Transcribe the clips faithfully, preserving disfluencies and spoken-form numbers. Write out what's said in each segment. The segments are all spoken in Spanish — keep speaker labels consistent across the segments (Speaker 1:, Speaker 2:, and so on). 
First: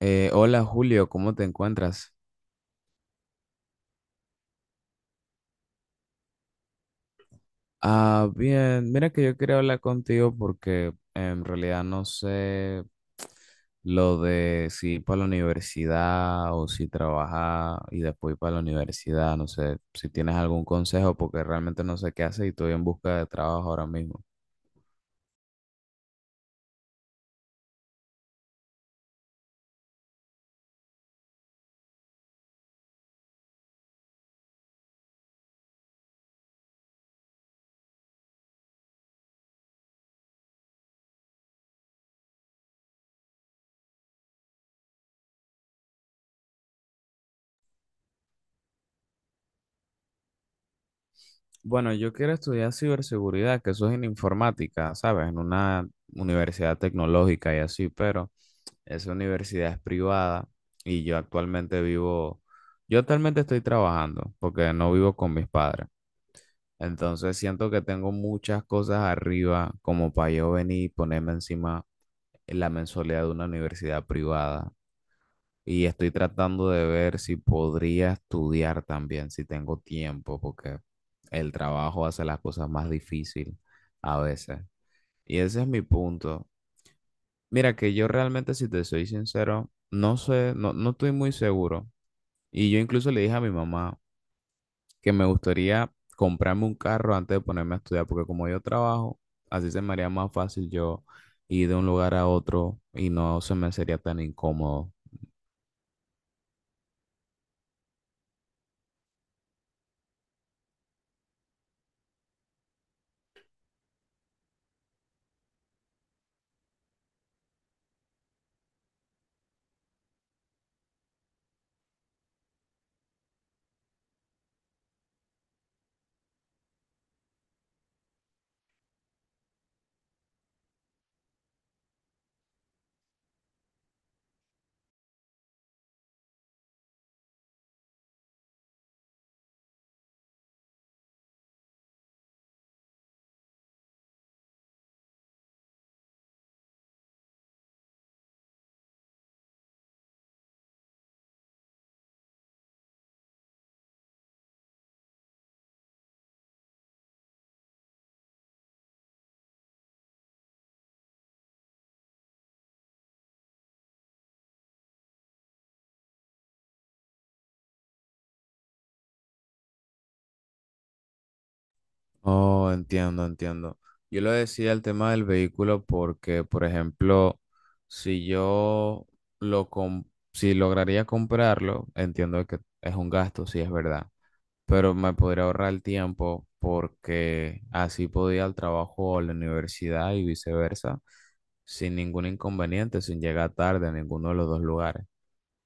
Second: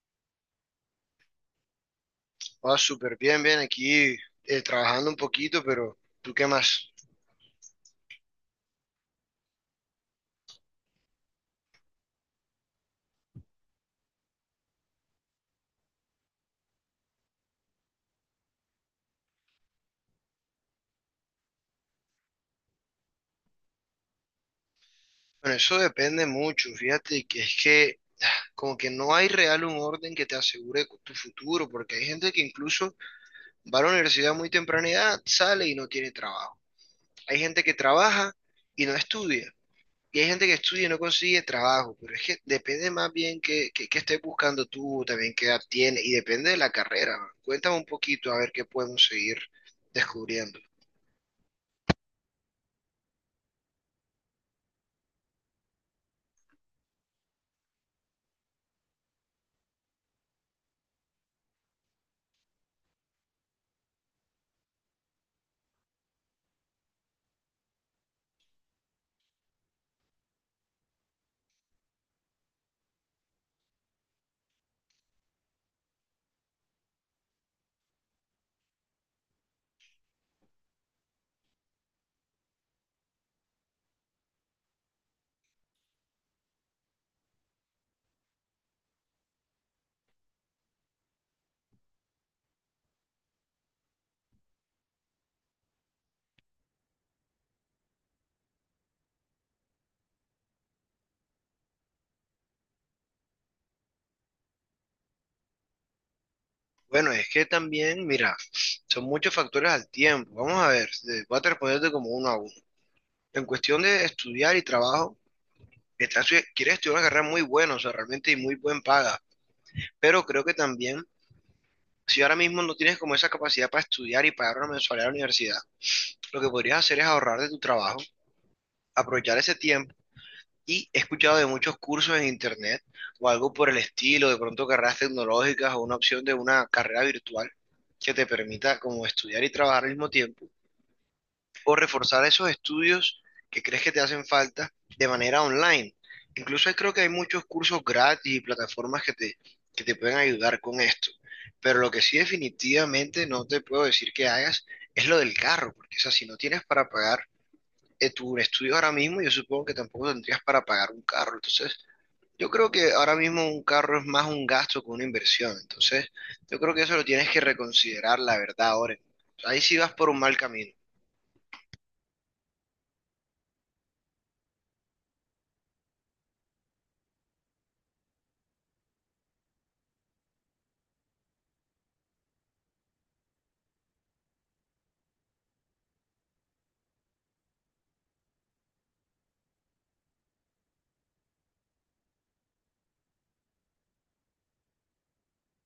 Speaker 1: Eh, hola Julio, ¿cómo te encuentras?
Speaker 2: Ah, súper bien, bien, aquí eh, trabajando un poquito, pero ¿tú qué más?
Speaker 1: Ah, bien, mira que yo quería hablar contigo porque en realidad no sé lo de si ir para la universidad o si trabajar y después ir para la universidad, no sé si tienes algún consejo porque realmente no sé qué hacer y estoy en busca de trabajo ahora mismo.
Speaker 2: Bueno, eso depende mucho, fíjate que es que como que no hay real un orden que te asegure cu- tu futuro, porque hay gente que incluso va a la universidad a muy temprana edad, sale y no tiene trabajo. Hay gente que trabaja y no estudia, y hay gente que estudia y no consigue trabajo, pero es que depende más bien que, que, que estés buscando tú, también qué edad tienes, y depende de la carrera, ¿no? Cuéntame un poquito a ver qué podemos seguir descubriendo.
Speaker 1: Bueno, yo quiero estudiar ciberseguridad, que eso es en informática, ¿sabes? En una universidad tecnológica y así, pero... Esa universidad es privada y yo actualmente vivo, yo actualmente estoy trabajando porque no vivo con mis padres. Entonces siento que tengo muchas cosas arriba como para yo venir y ponerme encima la mensualidad de una universidad privada. Y estoy tratando de ver si podría estudiar también, si tengo tiempo, porque el trabajo hace las cosas más difícil a veces. Y ese es mi punto. Mira que yo realmente, si te soy sincero, no sé, no, no estoy muy seguro. Y yo incluso le dije a mi mamá que me gustaría comprarme un carro antes de ponerme a estudiar, porque como yo trabajo, así se me haría más fácil yo ir de un lugar a otro y no se me sería tan incómodo.
Speaker 2: Bueno, es que también, mira, son muchos factores al tiempo. Vamos a ver, eh, voy a responderte como uno a uno. En cuestión de estudiar y trabajo, estás estudi- quieres estudiar una carrera muy buena, o sea, realmente y muy buen paga. Pero creo que también, si ahora mismo no tienes como esa capacidad para estudiar y pagar una mensualidad a la universidad, lo que podrías hacer es ahorrar de tu trabajo, aprovechar ese tiempo. Y he escuchado de muchos cursos en internet o algo por el estilo, de pronto carreras tecnológicas o una opción de una carrera virtual que te permita como estudiar y trabajar al mismo tiempo o reforzar esos estudios que crees que te hacen falta de manera online. Incluso creo que hay muchos cursos gratis y plataformas que te, que te pueden ayudar con esto. Pero lo que sí definitivamente no te puedo decir que hagas es lo del carro, porque o sea, si no tienes para pagar eh, tu estudio ahora mismo, yo supongo que tampoco tendrías para pagar un carro. Entonces, yo creo que ahora mismo un carro es más un gasto que una inversión. Entonces, yo creo que eso lo tienes que reconsiderar, la verdad, ahora. Ahí sí vas por un mal camino.
Speaker 1: Oh, entiendo, entiendo. Yo lo decía el tema del vehículo porque, por ejemplo, si yo lo com- si lograría comprarlo, entiendo que es un gasto, sí es verdad. Pero me podría ahorrar el tiempo porque así podía ir al trabajo o a la universidad y viceversa sin ningún inconveniente, sin llegar tarde a ninguno de los dos lugares.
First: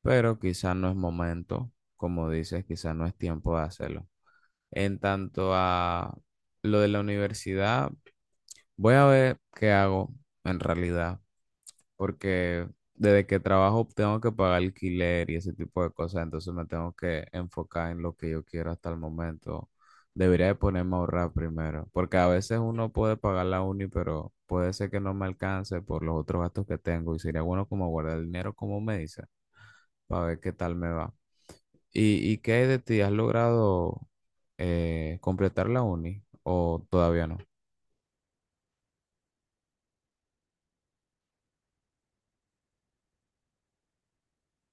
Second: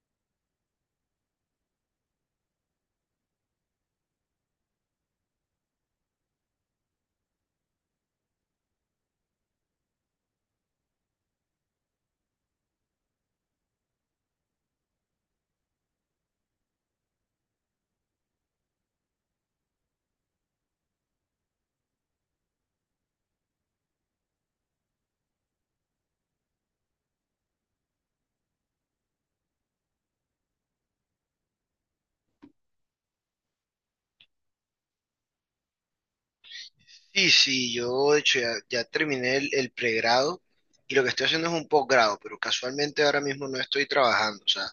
Speaker 1: Pero quizás no es momento, como dices, quizás no es tiempo de hacerlo. En tanto a lo de la universidad, voy a ver qué hago en realidad, porque desde que trabajo tengo que pagar alquiler y ese tipo de cosas, entonces me tengo que enfocar en lo que yo quiero hasta el momento. Debería de ponerme a ahorrar primero, porque a veces uno puede pagar la uni, pero puede ser que no me alcance por los otros gastos que tengo y sería bueno como guardar el dinero, como me dice, para ver qué tal me va. ¿Y, y qué hay de ti? ¿Has logrado eh, completar la uni o todavía
Speaker 2: Sí,
Speaker 1: no?
Speaker 2: sí, yo de hecho ya, ya terminé el, el pregrado y lo que estoy haciendo es un posgrado, pero casualmente ahora mismo no estoy trabajando, o sea,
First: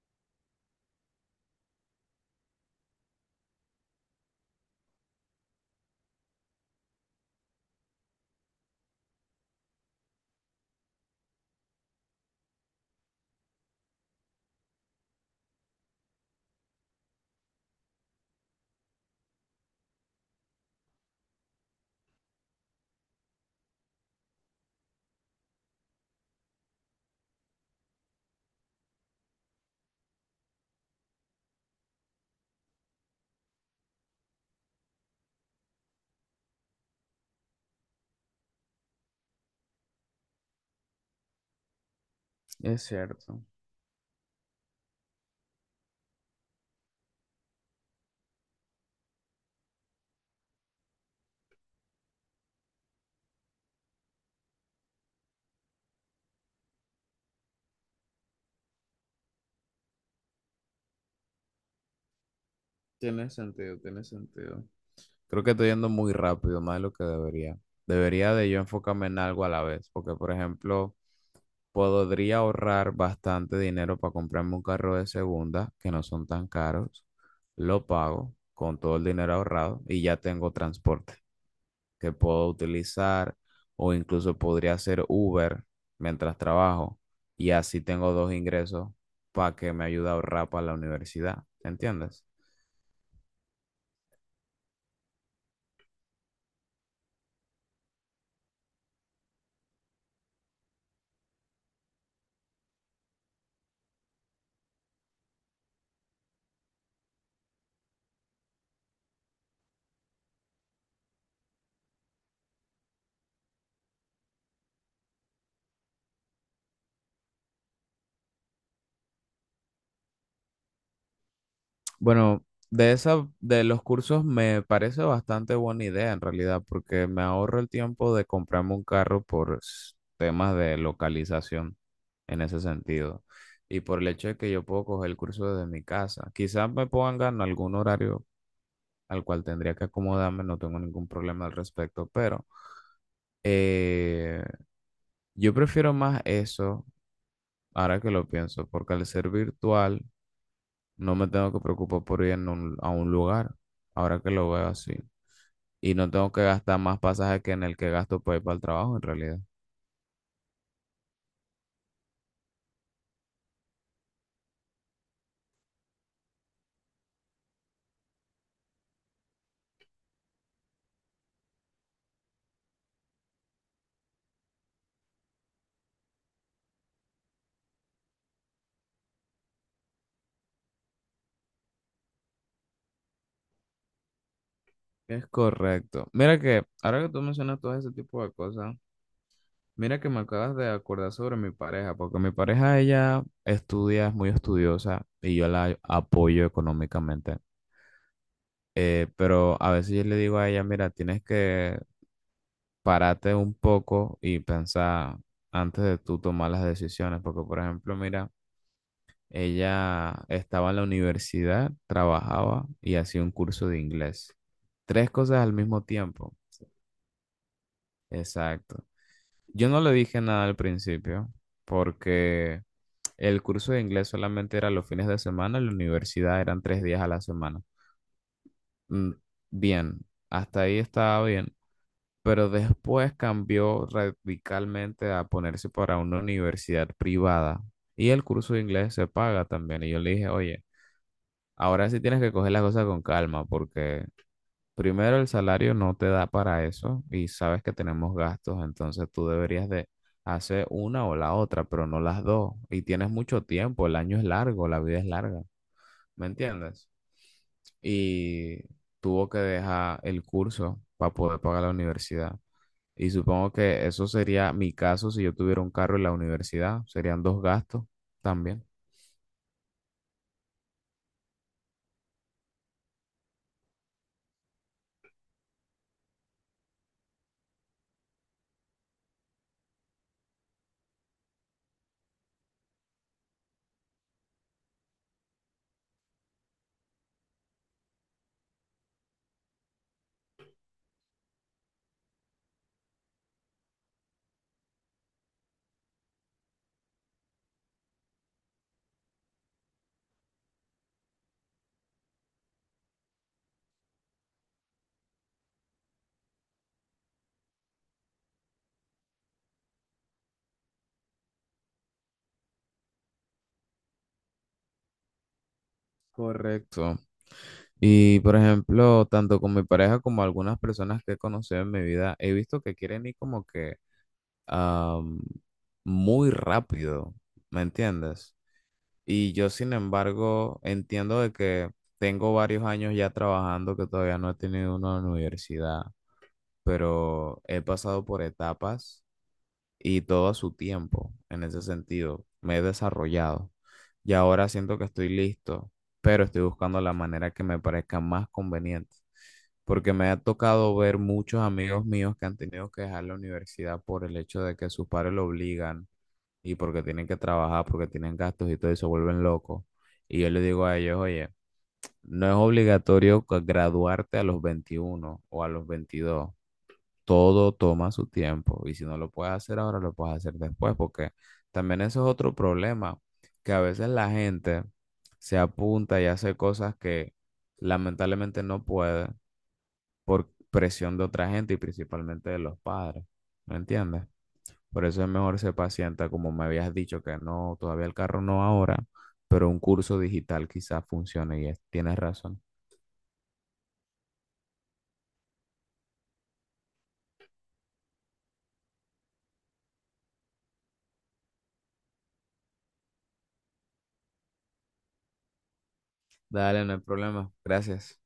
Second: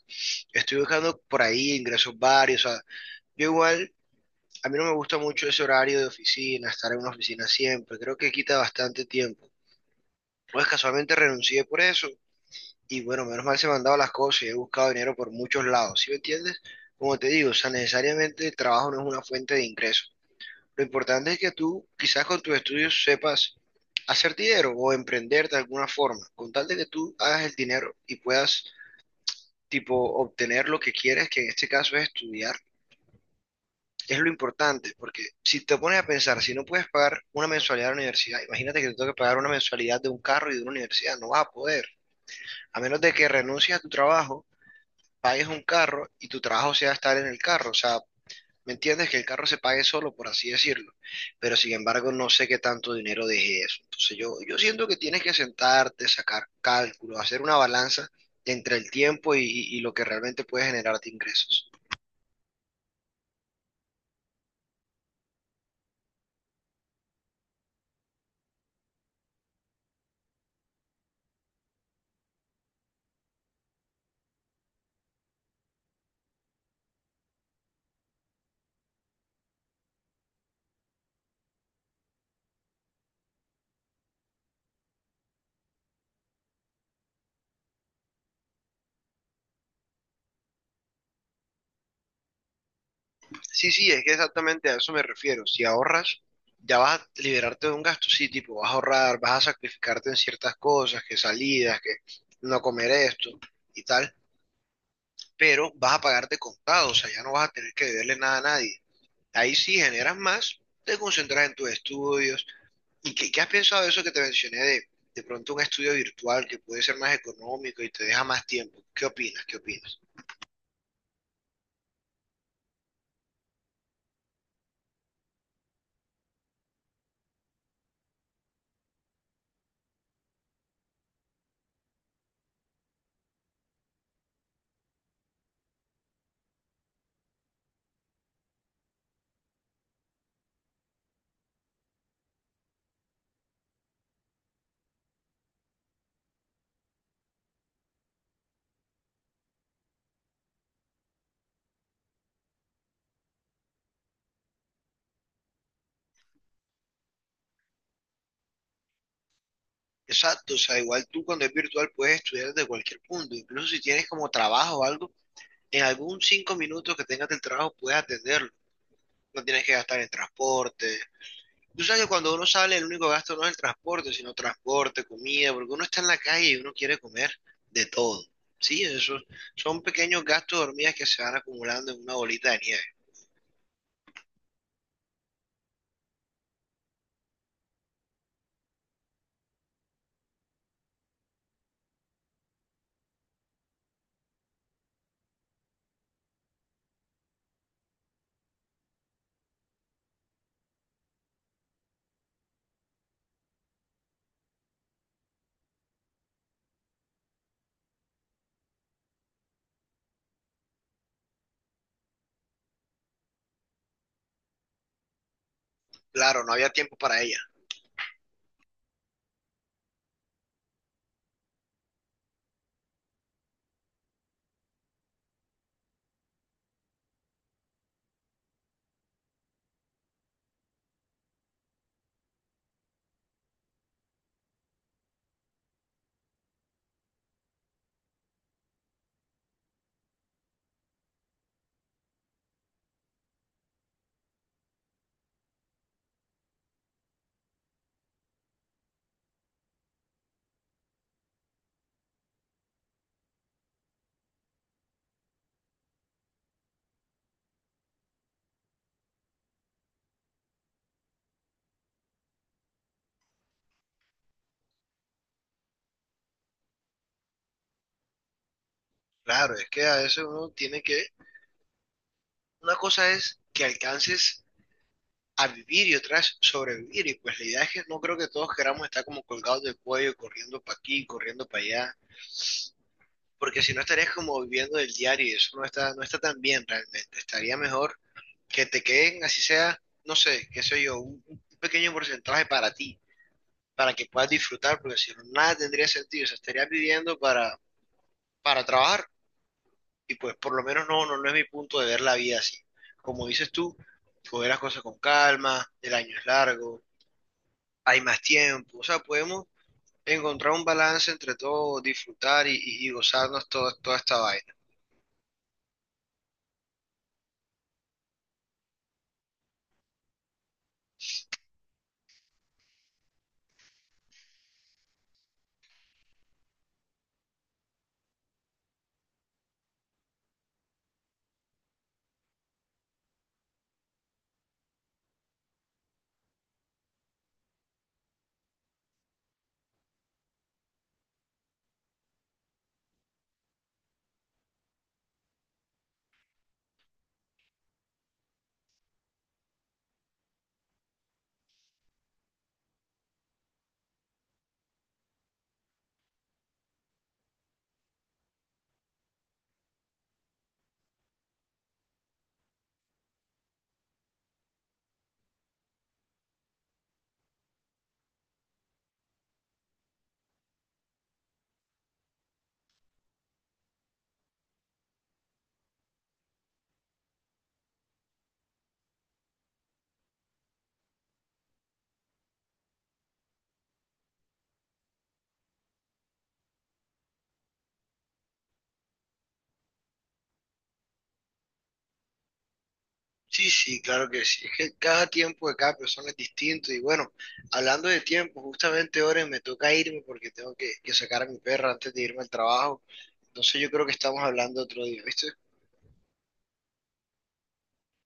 Speaker 2: estoy buscando por ahí ingresos varios, o sea, yo igual, a mí no me gusta mucho ese horario de oficina, estar en una oficina siempre, creo que quita bastante tiempo. Pues casualmente renuncié por eso y bueno, menos mal se me han dado las cosas y he buscado dinero por muchos lados, ¿sí me entiendes? Como te digo, o sea, necesariamente el trabajo no es una fuente de ingresos. Lo importante es que tú, quizás con tus estudios, sepas hacer dinero o emprender de alguna forma, con tal de que tú hagas el dinero y puedas, tipo, obtener lo que quieres, que en este caso es estudiar, es lo importante, porque si te pones a pensar, si no puedes pagar una mensualidad de la universidad, imagínate que te toque pagar una mensualidad de un carro y de una universidad, no vas a poder, a
Speaker 1: Es
Speaker 2: menos de que
Speaker 1: cierto,
Speaker 2: renuncies a tu trabajo, pagues un carro y tu trabajo sea estar en el carro, o sea, ¿me entiendes? Que el carro se pague solo, por así decirlo. Pero sin embargo, no sé qué tanto dinero deje eso. Entonces yo, yo siento que tienes que sentarte, sacar cálculos, hacer una balanza entre el tiempo y, y- y lo que realmente puede generarte ingresos.
Speaker 1: tiene sentido, tiene sentido. Creo que estoy yendo muy rápido, más de lo que debería. Debería de yo enfocarme en algo a la vez, porque por ejemplo, podría ahorrar bastante dinero para comprarme un carro de segunda, que no son tan caros. Lo pago con todo el dinero ahorrado y ya tengo transporte que puedo utilizar o incluso podría hacer Uber mientras trabajo y así tengo dos ingresos para que me ayude a ahorrar para la universidad. ¿Entiendes?
Speaker 2: Sí, sí, es que exactamente a eso me refiero. Si ahorras, ya vas a liberarte de un gasto, sí, tipo, vas a ahorrar, vas a sacrificarte en ciertas cosas, que salidas, que no comer esto y tal, pero vas a pagarte contado, o sea, ya no vas a tener que deberle nada a nadie. Ahí sí generas más, te concentras en tus estudios. ¿Y qué, qué has pensado de eso que te mencioné de, de pronto un estudio virtual que puede ser más económico y te deja más tiempo? ¿Qué opinas? ¿Qué opinas?
Speaker 1: Bueno, de esa, de los cursos me parece bastante buena idea en realidad, porque me ahorro el tiempo de comprarme un carro por s- temas de localización en ese sentido. Y por el hecho de que yo puedo coger el curso desde mi casa. Quizás me pongan algún horario al cual tendría que acomodarme, no tengo ningún problema al respecto, pero eh, yo prefiero más eso, ahora que lo pienso, porque al ser virtual no me tengo que preocupar por ir en un- a un lugar, ahora que lo veo así. Y no tengo que gastar más pasaje que en el que gasto para ir para el trabajo en realidad.
Speaker 2: Exacto, o sea, igual tú cuando es virtual puedes estudiar desde cualquier punto, incluso si tienes como trabajo o algo, en algún cinco minutos que tengas del trabajo puedes atenderlo, no tienes que gastar en transporte. Tú sabes que cuando uno sale, el único gasto no es el transporte, sino transporte, comida, porque uno está en la calle y uno quiere comer de todo. Sí, esos son pequeños gastos de hormigas que se van acumulando en una bolita de nieve.
Speaker 1: Es correcto. Mira que ahora que tú mencionas todo ese tipo de cosas, mira que me acabas de acordar sobre mi pareja, porque mi pareja ella estudia, es muy estudiosa y yo la apoyo económicamente. Eh, pero a veces yo le digo a ella, mira, tienes que pararte un poco y pensar antes de tú tomar las decisiones, porque por ejemplo, mira, ella estaba en la universidad, trabajaba y hacía un curso de inglés. Tres cosas al mismo tiempo.
Speaker 2: Claro, no había tiempo para ella.
Speaker 1: Exacto. Yo no le dije nada al principio porque el curso de inglés solamente era los fines de semana, la universidad eran tres días a la semana. Mm, Bien, hasta ahí estaba bien, pero después cambió radicalmente a ponerse para una universidad privada y el curso de inglés se paga también. Y yo le dije, oye, ahora sí tienes que coger las cosas con calma porque, primero, el salario no te da para eso y sabes que tenemos gastos, entonces tú deberías de hacer una o la otra, pero no las dos. Y tienes mucho tiempo, el año es largo, la vida es larga, ¿me entiendes? Y tuvo que dejar el curso para poder pagar la universidad. Y supongo que eso sería mi caso si yo tuviera un carro en la universidad, serían dos gastos también.
Speaker 2: Claro, es que a veces uno tiene que... Una cosa es que alcances a vivir y otra es sobrevivir. Y pues la idea es que no creo que todos queramos estar como colgados del cuello, corriendo para aquí, corriendo para allá, porque si no estarías como viviendo del diario y eso no está, no está tan bien realmente. Estaría mejor que te queden, así sea, no sé, qué sé yo, un, un pequeño porcentaje para ti, para que puedas disfrutar, porque si no, nada tendría sentido, o sea, estarías viviendo para, para trabajar y pues por lo menos no, no, no es mi punto de ver la vida así. Como dices tú, coger las cosas con calma, el año es largo, hay más tiempo, o sea, podemos encontrar un balance entre todo, disfrutar y, y- y gozarnos toda, toda esta vaina.
Speaker 1: Correcto. Y por ejemplo, tanto con mi pareja como algunas personas que he conocido en mi vida, he visto que quieren ir como que am, muy rápido, ¿me entiendes? Y yo, sin embargo, entiendo de que tengo varios años ya trabajando que todavía no he tenido una universidad, pero he pasado por etapas y todo a su tiempo en ese sentido. Me he desarrollado y ahora siento que estoy listo, pero estoy buscando la manera que me parezca más conveniente, porque me ha tocado ver muchos amigos míos que han tenido que dejar la universidad por el hecho de que sus padres lo obligan y porque tienen que trabajar, porque tienen gastos y todo y se vuelven locos. Y yo les digo a ellos, oye, no es obligatorio graduarte a los veintiuno o a los veintidós, todo toma su tiempo y si no lo puedes hacer ahora, lo puedes hacer después, porque también eso es otro problema, que a veces la gente se apunta y hace cosas que lamentablemente no puede por presión de otra gente y principalmente de los padres, ¿me entiendes? Por eso es mejor ser paciente, como me habías dicho que no, todavía el carro no ahora, pero un curso digital quizás funcione y es- tienes razón.
Speaker 2: Sí, sí, claro que sí. Es que cada tiempo de cada persona es distinto. Y bueno, hablando de tiempo, justamente ahora me toca irme porque tengo que, que sacar a mi perra antes de irme al trabajo. Entonces yo creo que estamos hablando otro día, ¿viste?
Speaker 1: Dale, no hay problema. Gracias.